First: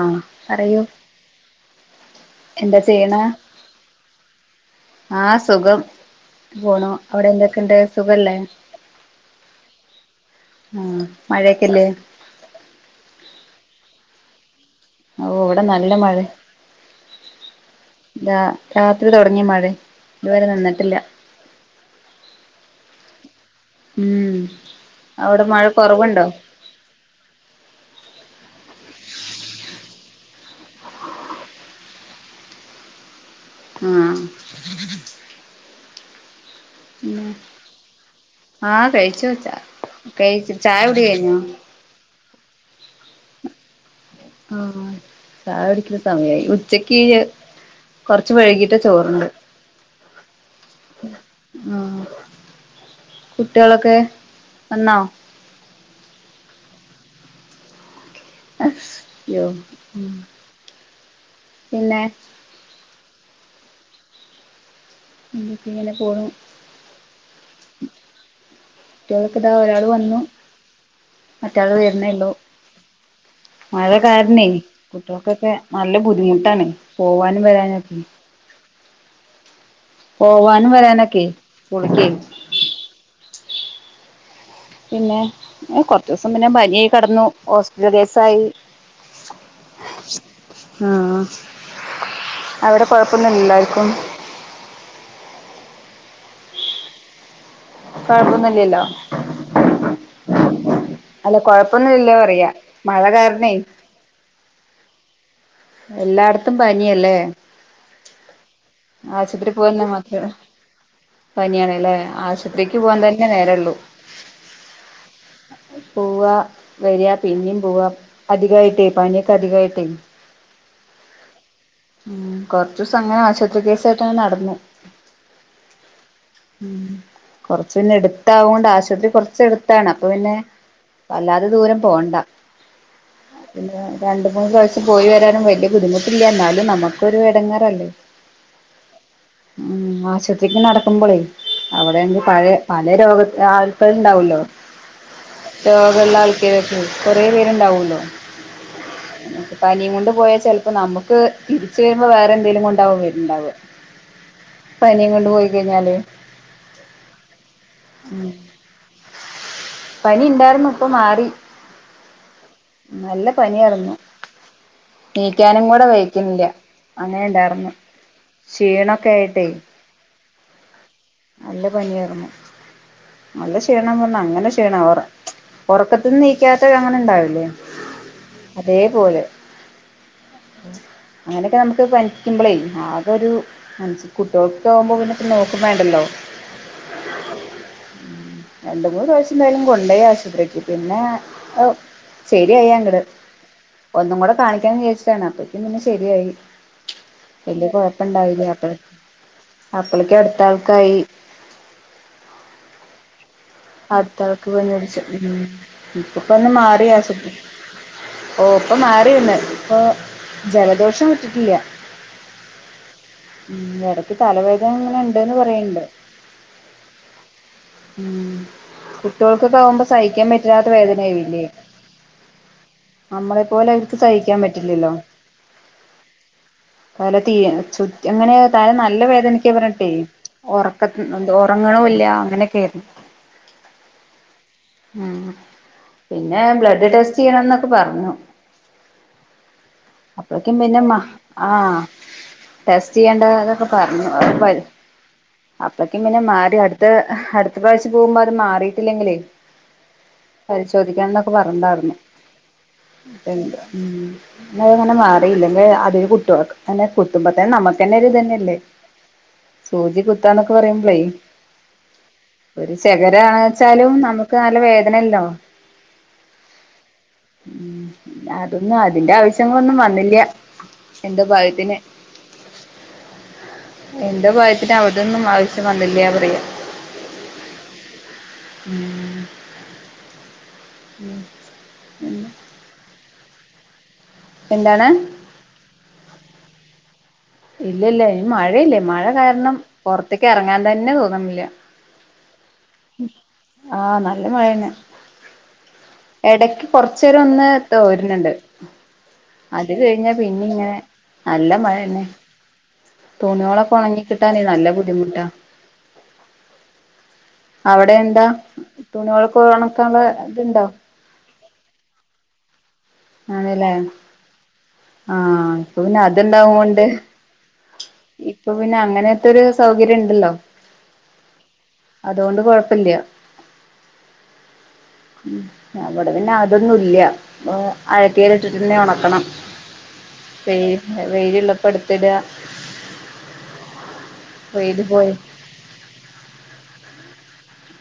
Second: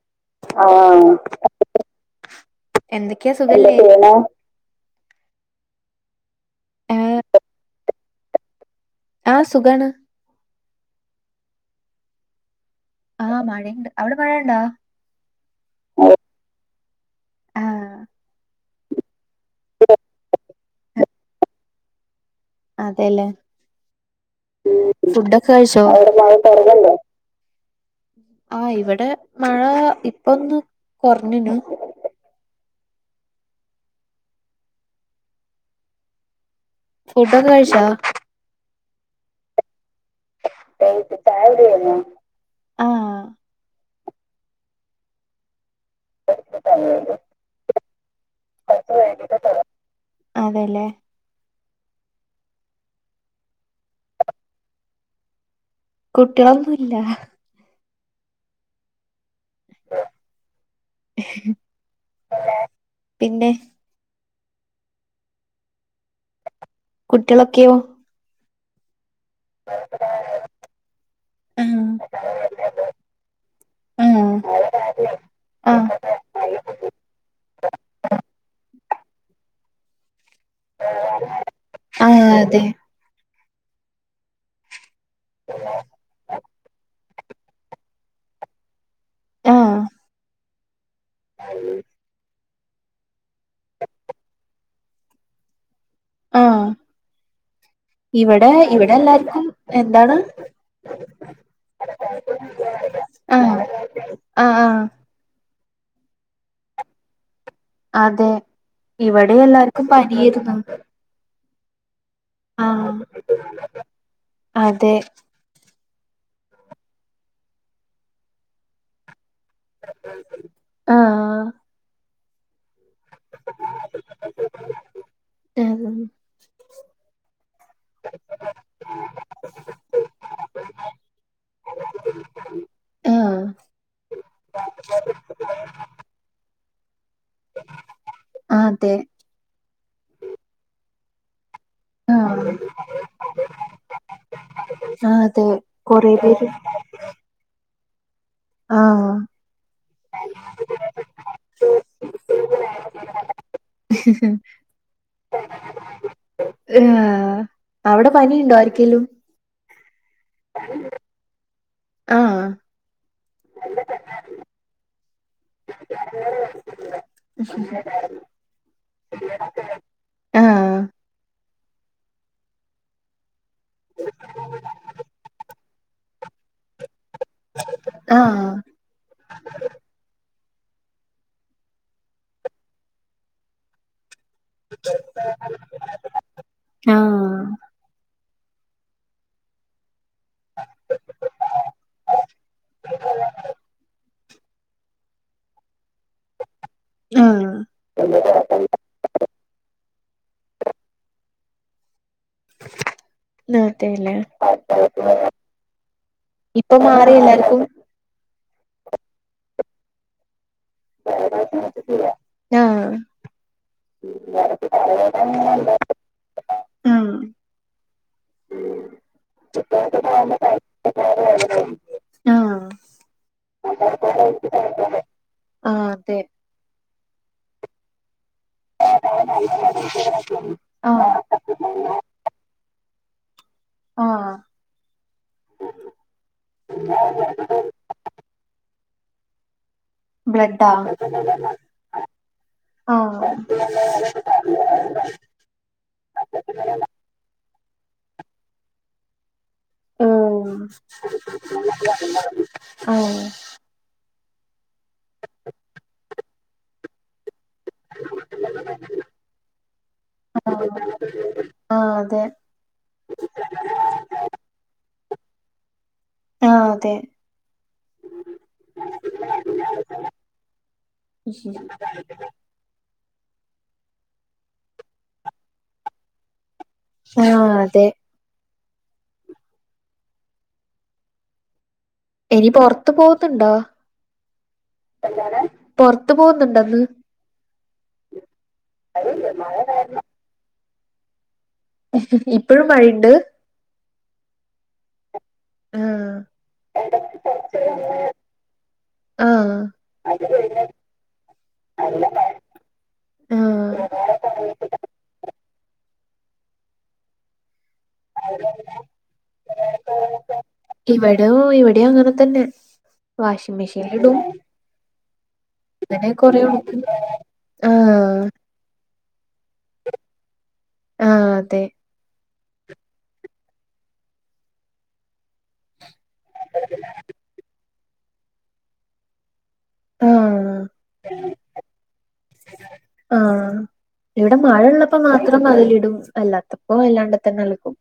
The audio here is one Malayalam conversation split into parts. ആഹ് പറയൂ ആഹ് എന്താ ചെയ്യ്ണെ? എന്തൊക്കെയാ എന്താ ചെയ്യണേ ആഹ് സുഖം. പോണു. ഏഹ് അവിടെ എന്തൊക്കെണ്ട്, സുഖല്ലേ? ആഹ് സുഖാണ് ആഹ് മഴൊക്കെയില്ലേ? ആഹ് മഴയിണ്ട്. അവ്ടെ മഴയ്ണ്ടോ? ഓഹ് ഇവടെ നല്ല മഴെ. ആഹ് രാ രാത്രി തൊടങ്യ മഴെ. ഇതുവരെ നിന്നിട്ടില്ല. അതെല്ലേ. ഉം അവിടെ ഫുഡൊക്കെ മഴ കഴിച്ചോ? കുറവുണ്ടോ ആഹ് ഇവടെ മഴ ഇപ്പൊന്ന് കൊർഞ്ഞുനു. ആഹ് പിന്നെ ഫുഡൊക്കെ കഴിച്ചോ? ആഹ് കഴിച്ചു ച്ചാ. കഴിച്ചു ചായ കുടി കഴിഞ്ഞൊ? ആഹ് ആഹ്. ചായ കുടിക്ക്യ്ണ സമയായി. ഉച്ചക്ക് കൊറച്ച് വഴ്കീട്ടാ ചോറ് ന്നത്. അതെല്ലേ ആഹ്. കുട്ടിയേളൊക്കെ, വന്നോ? കുട്ട്യേളൊന്നുല്ല. യ്യോ പിന്നെ പിന്നെ എന്തൊക്കെ. ഇങ്നെ പോണു. കുട്ടിയേളൊക്കെയോ. കുട്ടിയേളൊക്കെ ഇതാ ഒരാള് വന്നു മറ്റെയാള് ആഹ് വര്ണേ ള്ളു. മഴ ആഹ് കാരണേ കുട്ടികൾക്കൊക്കെ നല്ല ആഹ് ബുദ്ധിമുട്ടാണ് പോവാനും വരാനും ഒക്കെയ്. പോവാനും വരാനൊക്കെ സ്കൂൾക്കേ ആഹ് അതെ പിന്നെ. ഏഹ് കൊറച്ചൂസം പിന്നെ പനിയായ് കെടന്നു ഹോസ്പിറ്റൽ കേസ് ആയി. ആഹ് ആ [inaudible] അവിടെ കൊഴപ്പൊന്നും ഇല്ലല്ലോ ആർക്കും ആഹ് ഇവെടെ കൊഴപ്പൊന്നുമില്ലല്ലോ ഇവെടെ എല്ലാർക്കും, എന്താണ്? അല്ല കൊഴപ്പൊന്നും ഇല്ലല്ലൊ പറയാ. മഴ കാരണേ ആഹ് ആഹ് ആഹ് എല്ലാട്ത്തും പനിയല്ലേ അതെ. ഇവടി എല്ലാർക്കും പനി ഏര്ന്നു. പനിയാണ് ല്ലേ. ആശത്രിക്ക് പോവാൻ തന്നെ നേരൊള്ളു അതെ പൂവാ വരാ പിന്നിം പൂവാ അധികായിട്ടേ പനിയൊക്കെ അധികായിട്ടേ. ആഹ് ഉം കൊറച്ചുസം അങ്ങനെ ആശുപത്രി കേസായിട്ടങ്ങനെ നടന്നു. ഉം കൊറച്ച് പിന്നെ എടുത്താവൊണ്ട് ആശുപത്രി കൊറച്ച് എടുത്താണ് അപ്പൊ പിന്നെ വല്ലാതെ ദൂരം പോണ്ട. ആഹ് പിന്നെ രണ്ട് മൂന്ന് പ്രാവിശ്യം പോയി വരാനും വല്യ ബുദ്ധിമുട്ടില്ല എന്നാലും നമുക്കൊരു ഇടങ്ങേറല്ലേ അതെ ഉം ആശത്രിക്ക് നടക്കുമ്പൊളേ അവിടെണെങ്കി പഴ ആഹ് പലെ രോഗ ആൾക്കാര് ഇണ്ടാവല്ലോ. അതെ കൊറേ രോഗെള്ള പേര് ആൾക്കേരൊക്കെ കൊറേ പേര് ണ്ടാവുല്ലോ. ആഹ് പനിയും കൊണ്ട് പോയാ പ്പ നമുക്ക് തിരിച്ച് വരുമ്പോ വേറെന്തേലും കൊണ്ടാവും വര്ണ്ടാവാ. ആഹ് അവിടെ പനിയുണ്ടോ ആരിക്കേലും പനി ഉണ്ടായിരുന്നു ഇപ്പൊ മാറി ആഹ് നല്ല പനിയായിരുന്നു എണിക്കാനും കൂടെ വഹക്കുന്നില്ല അങ്ങനെ ഇണ്ടാർന്ന് ക്ഷീണൊക്കെ ആയിട്ടേ ആഹ് നല്ല പനിയായിരുന്നു നല്ല ക്ഷീണം പറഞ്ഞ അങ്ങനെ ക്ഷീണം ആഹ് ഒറ ഉറക്കത്തിന്ന് നീക്കാത്ത അങ്ങനെ ഇണ്ടാവൂലേ ആഹ് അതേപോലെ അങ്ങനൊക്കെ നമുക്ക് പനിക്കുമ്പോളേ ആകെ ഒരു കുട്ട്യോൾക്കൊക്കെ ആകുമ്പോൾ പിന്നെ നോക്കുന്നുണ്ടല്ലോ ആഹ് ഉം രണ്ട് മൂന്ന് പ്രാവശ്യം എന്തായാലും കൊണ്ടോയി ആശുപത്രിക്ക് പിന്നെ ശരിയായി അങ്ങട് ഒന്നും കൂടെ കാണിക്കാന്ന് വിചാരിച്ചതാ അപ്പക്കും പിന്നെ ശെരിയായി ആഹ് വല്യ കൊഴപ്പണ്ടാവില്ലേ അപ്പഴേ അപ്പഴേക്കും അടുത്ത ആൾക്കായി ആ [inaudible] അടുത്താൾക്ക് പനി പിടിച്ചു ഉം ഇപ്പ പിന്നെ ഇപ്പൊ മാറി എല്ലാർക്കും ഇപ്പോ മാറി വന്ന് ഇപ്പൊ ജലദോഷം വിട്ടിട്ടില്ല ആഹ് ഉം ഇടക്ക് തലവേദന ഇങ്ങനെയുണ്ട്ന്ന് പറയണ്ട് ആഹ് ഉം കുട്ട്യോൾക്കൊക്കെ ആവുമ്പോ സഹിക്കാൻ പറ്റാത്ത വേദന ആരിക്കെ ആഹ് നമ്മളെ പോലെ അവർക്ക് സഹിക്കാൻ ആഹ് പറ്റില്ലല്ലോ അതെ തല തീരെ ചുറ്റി അങ്ങനെ തല നല്ല വേദനക്ക്യന്ന് പറഞ്ഞിട്ടെ ഉറക്ക ആഹ് ഉറങ്ങാണുല്ലാ അങ്ങനെയൊക്കെ ആയിരുന്നു ആഹ് ഉം പിന്നെ ബ്ലഡ് ടെസ്റ്റ് ചെയ്യണം എന്നൊക്കെ പറഞ്ഞു അപ്പഴേക്കും ബ്ലഡാ പിന്നെ മ ആഹ് ടെസ്റ്റ് ചെയ്യണ്ട ആഹ് അതൊക്കെ പറഞ്ഞു അപ്പക്കിന് പിന്നെ മാറി അടുത്തത് അടുത്ത പ്രാവശ്യം പോകുമ്പോ അത് മാറിയിട്ടില്ലെങ്കിലേ ഉം പരിശോധിക്കണന്നൊക്കെ പറഞ്ഞ്ണ്ടാരുന്നു ആഹ് എന്നിട്ട് ഉം ന്നങ്ങനെ മാറിയില്ലെങ്കിൽ അതൊരു കുട്ടോൾക്ക് അല്ല കുത്തുമ്പോ തന്നെ നമ്മ നന്മക്ക് തന്നൊരു ഇതന്നെയല്ലേ സൂചി കുത്താന്നൊക്കെ ആഹ് പറയുമ്പളേയ് ആഹ് അതെ ഒരു ചെകരാണ്ച്ചാലും നമുക്ക് നല്ല വേദനല്ലോ. ആഹ് അതെ ഉം അതൊന്നും അതിന്റെ ആവശ്യങ്ങളൊന്നും വന്നില്ല. എന്റെ [unintelligible] എന്തോ ഭാഗ്യത്തിന് അവിടെന്നും ആവശ്യം വന്നില്ലാ പറയ ആഹ് അതെ ഉം ഉം ഉം നി പൊറത്ത് പോകത്ത്ണ്ടോ എന്താണ് പൊറത്ത് പോകുന്നുണ്ടോ ഇന്ന് ഇല്ല ഇല്ല അയ്‌ന് മഴയില്ലേ മഴ കാരണം പൊറത്തേക്ക് എറങ്ങാൻ തന്നെ തോന്ന്ണില്ല. ഇപ്പഴും മഴയിണ്ട് ആഹ് നല്ല മഴന്നെ ആഹ് എടയ്ക്ക് കൊറച്ചേരൊന്ന് തോര്ണ്ണണ്ട് ആഹ് അത് കഴിഞ്ഞാ പിന്നിങ്ങനെ നല്ല മഴന്നെ തുണിയോളൊക്കെ ആഹ് ഒണങ്ങി കിട്ടാനെ നല്ല ബുദ്ധിമുട്ടാ. അവിടെ എന്താ തുണിയോളൊക്കെ ഒണക്കാള്ളെ ഇതുണ്ടോ? ഇവിടോ ഇവിടെം അങ്ങനെ തന്നെ വാഷിങ് ആണല്ലേ മെഷീനിലിടും. ആഹ് ഇപ്പൊ പിന്നെ അതുണ്ടാവോണ്ട് [inaudible] ആഹ് ഇപ്പൊ പിന്നെ അങ്ങനെത്തൊരു സൗകര്യം ഇണ്ടല്ലോ. ആഹ് അതെ അതോണ്ട് കൊഴപ്പല്ല. ഉം അവടെ പിന്നെ അതൊന്നും ഇല്ല അപ്പോ അയക്കേലിട്ടിട്ട് തന്നെ ഒണക്കണം ആഹ് വെയ് വെയിലിള്ളപ്പോൾ ഇട്ത്ത്ട ആഹ് ഇവടെ വെയില് മഴള്ളപ്പോ പോയി മാത്രം. ന്നൊയലിടും അല്ലാത്തപ്പോ അല്ലാണ്ടത്തന്നെ അലക്കും.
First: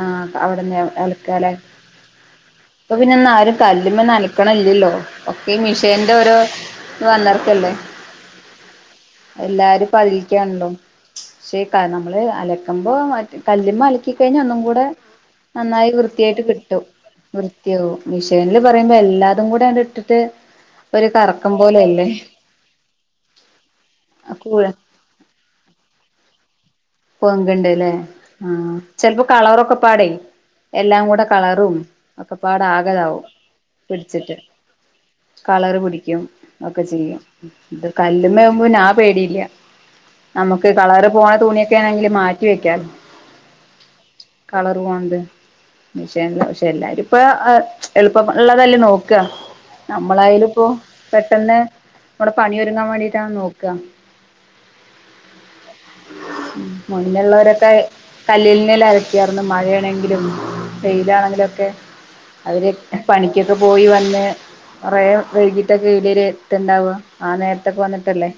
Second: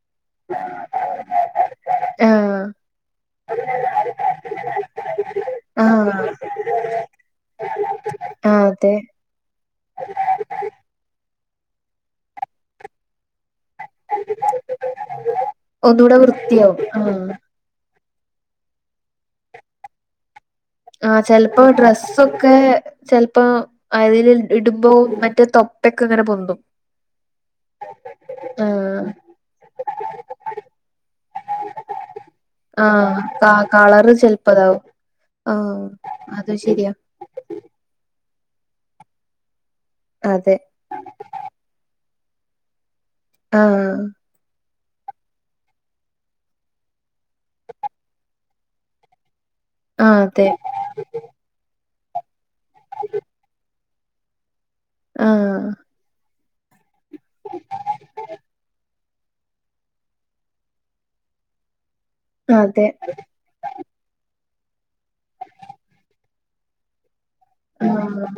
ആഹ് അവിടന്ന് അലക്കാലെ. ആഹ് ഇപ്പൊ പിന്നൊന്നും ആരും കല്ലുമ്മന്നും അലക്കണില്ലല്ലോ ഒക്കെ ഈ മിഷേന്റെ ആഹ് ഓരോ വന്നേർക്കല്ലേ ആഹ് അതെ എല്ലാരും പ്പോ അതിൽക്കാണല്ലോ ശേ ക നമ്മള് അലക്കുമ്പോ മറ്റേ കല്ലുമ്മെ അല കഴഞ്ഞ ഒന്നുകൂടെ നന്നായി ഒന്നൂടെ വൃത്തിയായിട്ട് കിട്ടും വൃത്തിയാവും ആഹ് വൃ ത്തിയോ മിഷേനില് പറയുമ്പോ എല്ലാതും കൂടെ അങ്ങട്ട് ഇട്ടിട്ട് ഒരു ആഹ് കറക്കം ചെൽപ്പോ പോലെയല്ലേ ഡ്രസ്സൊക്കെ ചെൽപ്പോ അതിൽ ഇടുമ്പോ മ റ്റേ തൊപ്പൊക്കെ ഇങ്ങനെ പൊന്തും. പൊന്ത്ണ്ട്ല്ലേ ആഹ് ചെലപ്പോ കളറൊക്കെപ്പാടെയ് എല്ലാം കൂടെ കളറും ഒക്കെപ്പാടെ ആഹ് ആകെതാവും ക കളറ് ഒലിച്ചിട്ട്. ചെലപ്പതാവും കളർ ആഹ് പിടിക്കും അത് ഒക്കെ ശരിയാ ചെയ്യും. ഇത് കല്ല്മ്മെവുമ്പോ പിന്നെ ആ പേടിയില്ല അതെ നമ്മുക്ക് കളറ് പോണ തുണിയെ ക്കാണെങ്കില് മാറ്റി വെക്കാലോ. ആഹ് കളർ പോണത്. പക്ഷെ പക്ഷെ എല്ലാരു ഇപ്പ എളുപ്പ ള്ളതല്ലേ നോക്ക ആഹ് നമ്മളായാലു അതെ പ്പോ പെട്ടെന്ന് നമ്മളെ പണി ഒരുങ്ങാൻ വേണ്ടിട്ടാണ് നോക്ക ആഹ് മുന്നള്ളോരൊക്കെ കല്ലിനൽ അലക്കിയായിരുന്നു മഴയാണെങ്കിലും വെ യിലാണെങ്കിലുക്കെ അവര് അതെ പണിക്കൊക്കെ പോയി വന്ന് കൊറെ വൈകീട്ടൊക്കെ [unintelligible] എത്ത്ണ്ടാവ ആ നേരത്തൊക്കെ ആഹ് വന്നിട്ടല്ലേ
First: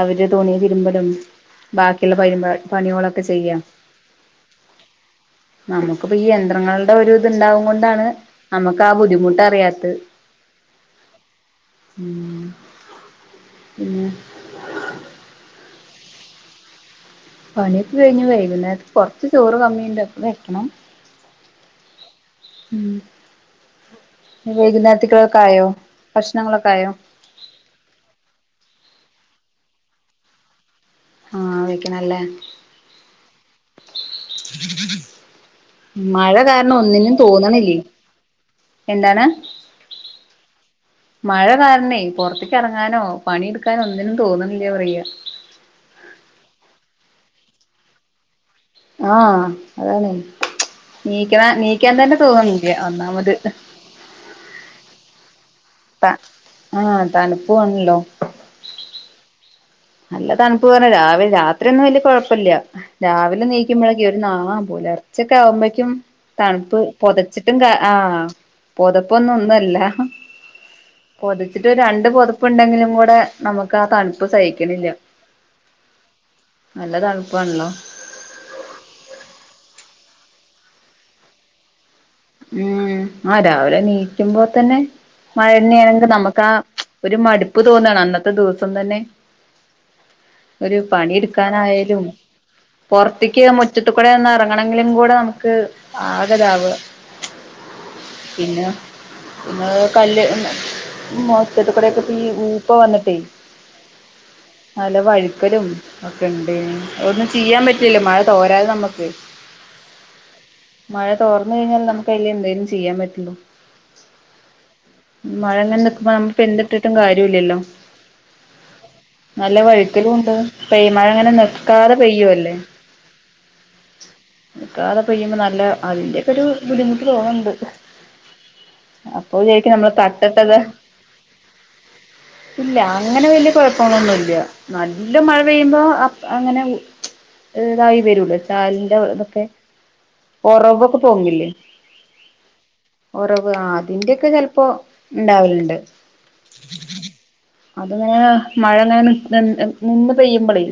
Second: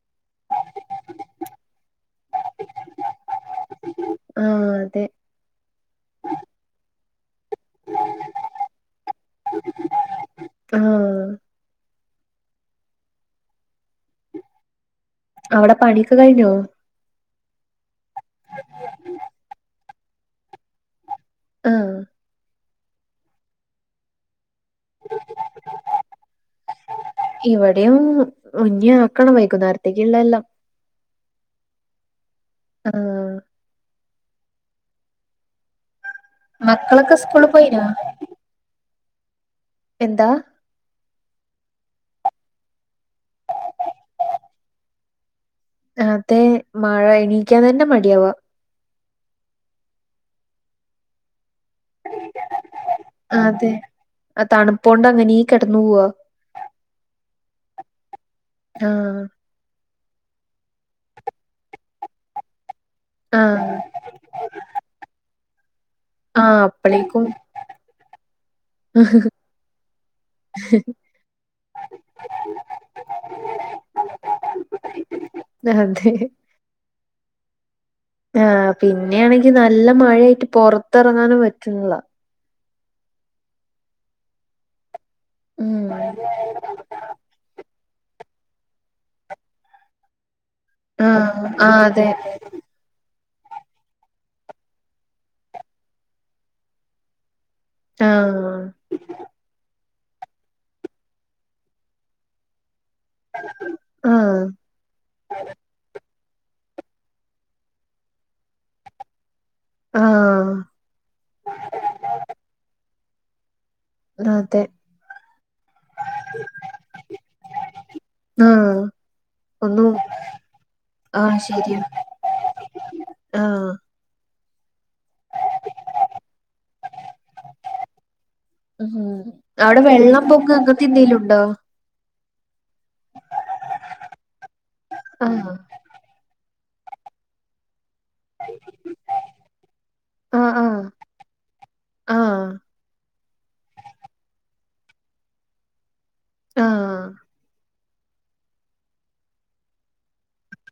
അവര് തുണി തിരുമ്പലും ബാക്കിള്ള പരി പണ്യോളൊക്കെ ചെയ്യാ ആഹ് അതെ നമുക്കു പ്പൊ ഈ യന്ത്രങ്ങളുടെ ഒരു ഇത്ണ്ടാവും കൊണ്ടാണ് നമക്ക് ആ ബുദ്ധിമുട്ട് അറിയാത്തഹ് ആഹ് പിന്നെ അവിടെ പണിയൊക്കെ കഴിഞ്ഞോ പണിയൊക്കെ കഴിഞ്ഞ് വൈകു ന്നേര്ത്ത് കൊർച്ച് ചോറ് കമ്മിണ്ട് അപ്പ വെക്കണം ആഹ് ഉം വൈകുന്നേരത്ത്ക്ക്‌ളൊക്കെ ആയോ ഭക്ഷ്ണങ്ങളൊക്കെ ആയോ ഇവിടും ഇഞ്ഞി ആക്കണം വൈകുന്നേരത്ക്ക്‌ ള്ള എല്ലാം ആ വെക്കണല്ലേ ആഹ് മഴ കാരണം മക്കളൊക്കെ ഒന്നിനും സ്കൂള് തോന്ന്ണില്ലേ പോയിനോ എന്താണ് എന്താ മഴ കാരണേ പൊർത്ത്ക്ക് എ റങ്ങാനോ പണിയെടുക്കാനോ ഒന്നിനും തോന്ന്ണില്ല പറയ അതെ മഴ എണീക്കാൻ തന്നെ മടിയാവ ആഹ് അതാണ് ണീക്ക ണീക്കാൻ തന്നെ തോന്ന്ണില്ല ഒന്നാമത് അതെ ആ തണുപ്പൊണ്ട് അങ്ങനെ കെ ടന്നു പോവാ ത ആഹ് തണുപ്പും ആണ്ല്ലോ ആഹ് നല്ല തണുപ്പ് പറഞ്ഞാ രാവിലെ രാത്രിയൊന്നും വല്യ കൊഴപ്പല്ല്യ രാവിലെ ആഹ് നീക്കുമ്പഴ് ഈ ഒരു നാവാൻ പോലെ പുലർച്ചക്കെ ആവുമ്പോക്കും ആഹ് തണുപ്പ് അപ്പളേക്കും പൊതച്ചിട്ടും കാ ആഹ് പൊതപ്പൊന്നും ഒന്നും അല്ല പൊതിച്ചിട്ട് രണ്ട് പൊതപ്പ്ണ്ടെങ്കിലും കൂടെ നമക്ക് ആ തണുപ്പ് സഹി ക്കണില്ല അതെ നല്ല തണുപ്പാണ്ല്ലോ ആഹ് പിന്നെയാണെങ്കി നല്ല മഴയായിട്ട് പൊറത്തെറങ്ങാനും പറ്റ്ണ്ല്ല ഉം ആ രാവിലെ നീക്കുമ്പോ തന്നെ മഴെന്നെ ഉം ആണെങ്കി നമക്ക്‌ ആഹ് ഒരു മടുപ്പ് തോന്നാണ് അന്നത്തെ ദിവസം തന്നെ ഒരു പണി ആഹ് ആഹ് ഇടുക്കാനായാലും അതെ പൊറത്ത്ക്ക് ആ മുറ്റത്ത് കൂടെന്ന് ഇറങ്ങണങ്കിലും കൂടെ നമുക്ക് ആകതാവ ആഹ് പിന്നെ ഏ കല്ല് മൊറ്റത്ത് കൂടെക്കെ ഈ ഊപ്പ വന്നിട്ടേ ആഹ് നല്ല വഴുക്കലും ഒക്കെ ഇണ്ടെയിഞ്ഞി ഒന്നും ചെയ്യാൻ പറ്റുല്ല മഴ തോരാതെ നമ്മക്ക് ആഹ് മഴ തോർന്ന് കഴിഞ്ഞാലെ നമക്ക് അയ്ല് എന്തേലും ചെയ്യാൻ പറ്റുള്ളൂ അതെ മഴ ഇങ്ങനെ നിക്കുമ്പോ നമ്മ ഇപ്പൊ എന്ത്‌ട്ടിട്ടും കാര്യം ഇല്ലല്ലോ ആഹ് നല്ല ഒന്നും വഴുക്കലും ഉണ്ട് പെയ്യ് മഴ ഇങ്ങനെ ആഹ് ശരിയാ നിക്കാതെ പെയ്യു അല്ലേ ആഹ് നിക്കാതെ പെയ്യുമ്പ നല്ല അതിന്റെക്കൊരു ബുദ്ധിമുട്ട് തോന്നണ്ട് ഉം അവിടെ വെള്ളം പൊങ്ങാ അങ്ങനത്തെ എന്തേലുണ്ടോ ഇല്ല അങ്ങനെ വല്യ കൊഴപ്പങ്ങളൊന്നുല്ല നല്ല മഴ ആഹ് പെയ്യുമ്പോ അങ്ങനെ ഇതായി വരൂല്ലൊ ചാലിന്റെ ഇതൊക്കെ ആഹ് ഒറവൊക്കെ പൊങ്ങില്ലെ ആഹ് ഒറവ് ആഹ് അതിന്റെക്കെ ചെലപ്പൊ ഇണ്ടാവല്ണ്ട് ആഹ് അതിങ്ങനെ മഴങ്ങനെ നി നിന്ന് പെയ്യുമ്പളേ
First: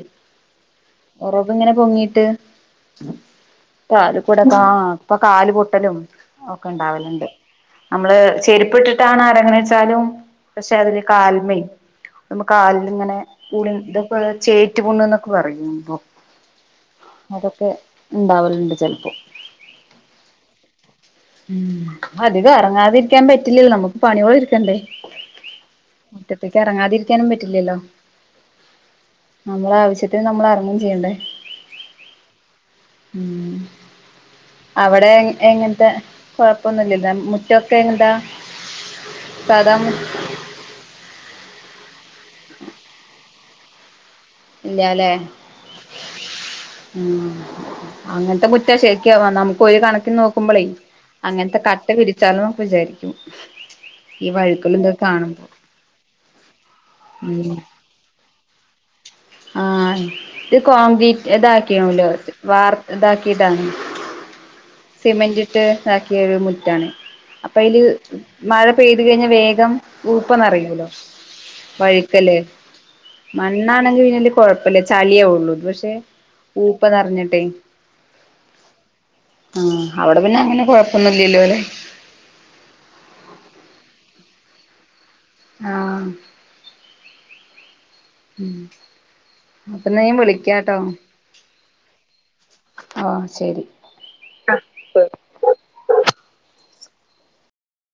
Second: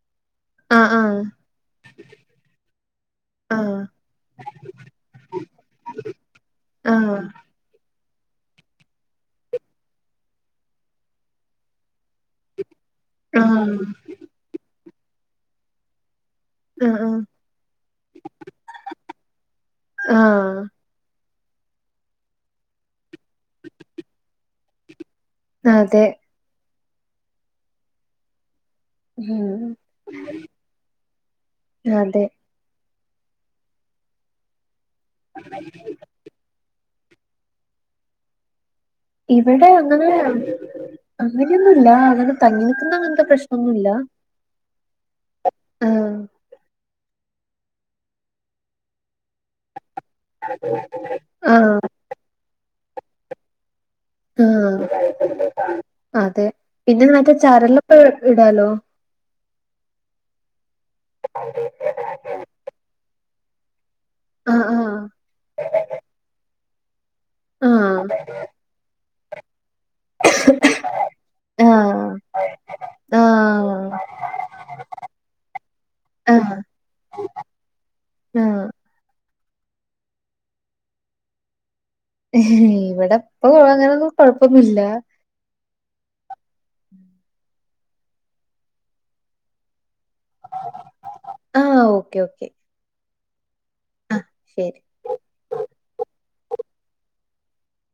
ആഹ് ആഹ് ഒറവിങ്ങനെ പൊങ്ങീട്ട് ആഹ് കാല്കൂടെ ആഹ് ഇപ്പൊ കാല് പൊട്ടലും ഒക്കെ ആഹ് ഇണ്ടാവലുണ്ട് നമ്മള് ചെരുപ്പിട്ടിട്ടാണ് അരങ്ങ്ണേച്ചാലും പക്ഷെ അതില് കാല്മെ നമ്മു കാലിൽ ഇങ്ങനെ ആഹ് ഉളി ആഹ് ഇതൊപ്പ ചേറ്റ്പുണ്ണ്ന്നൊക്കെ പറയും മ്പൊ ആഹ് അതൊക്കെ ഇണ്ടാവലുണ്ട് ചെലപ്പോ ആഹ് ഉം അധികം എറങ്ങാതിരിക്കാൻ പറ്റില്ല നമുക്ക് പണ്യോള് ഇരിക്കണ്ടേ അതെ മുറ്റത്തേക്ക് എറങ്ങാതിരിക്കാനും പറ്റില്ലല്ലോ ഉം നമ്മള ആവശ്യത്തിന് നമ്മള് എറങ്ങും ചെയ്യണ്ടെ അതെ ഉം അവിടെ എങ്ങനത്തെ കൊഴപ്പോന്നുല്ലല്ലൊ മുറ്റൊക്കെ എന്താ ഇവിടെ അങ്ങനെ അങ്ങനെയൊന്നൂല്ല അങ്ങനെ തങ്ങി നിക്കുന്ന അങ്ങനത്തെ പ്രശ്നോന്നുംല്ല ഇല്ല്യാലെ ഉം അങ്ങനത്തെ മുറ്റാ ശരിക്ക്‌ നമുക്ക് ഒരു കണ ക്കിന് നോക്കുമ്പളെ അങ്ങനത്തെ ആഹ് കട്ട വിരിച്ചാലോന്നൊക്കെ വിചാരിക്കും ഈ വഴുക്കലും ഇതൊക്കെ ആഹ് കാണുമ്പോ അതെ പിന്നെ മറ്റേ ഉം ചരലൊക്കെ ഇടാലോ ആഹ് ഇത് കോംക്രീറ്റ് ഇതാക്കിണ് ഓല് വാർ ഇതാക്കീതാണ് ആഹ് ആഹ് സിമെന്റിട്ട് ഇതാക്കിയ ഒരു മുറ്റാണ് അപ്പൊ അയില് ആഹ് മഴ പെയ്തി ത് കഴിഞ്ഞ വേഗം ഉപ്പനെറയൂല്ലൊ ആഹ് വഴുക്കല് ആഹ് മണ്ണാണെങ്കി പിന്നല് കൊഴപ്പില്ല ചളിയെ ആവുള്ളൂ ഇത് പക്ഷെ ആഹ് ഊപ്പ നെറഞ്ഞിട്ടെ ആഹ് ആഹ് അവിടെ പിന്നെ അങ്ങനെ കൊഴപ്പൊന്നില്ലല്ലോലെ ഇവിടിപ്പം അങ്ങനൊന്നും കൊഴപ്പൊന്നുല്ല ആഹ് ഉം അപ്പന്ന ഞാ വിളിക്കാട്ടോ ആഹ് ഓക്കെ ഓക്കെ ഓ ശരി ആഹ് ശരി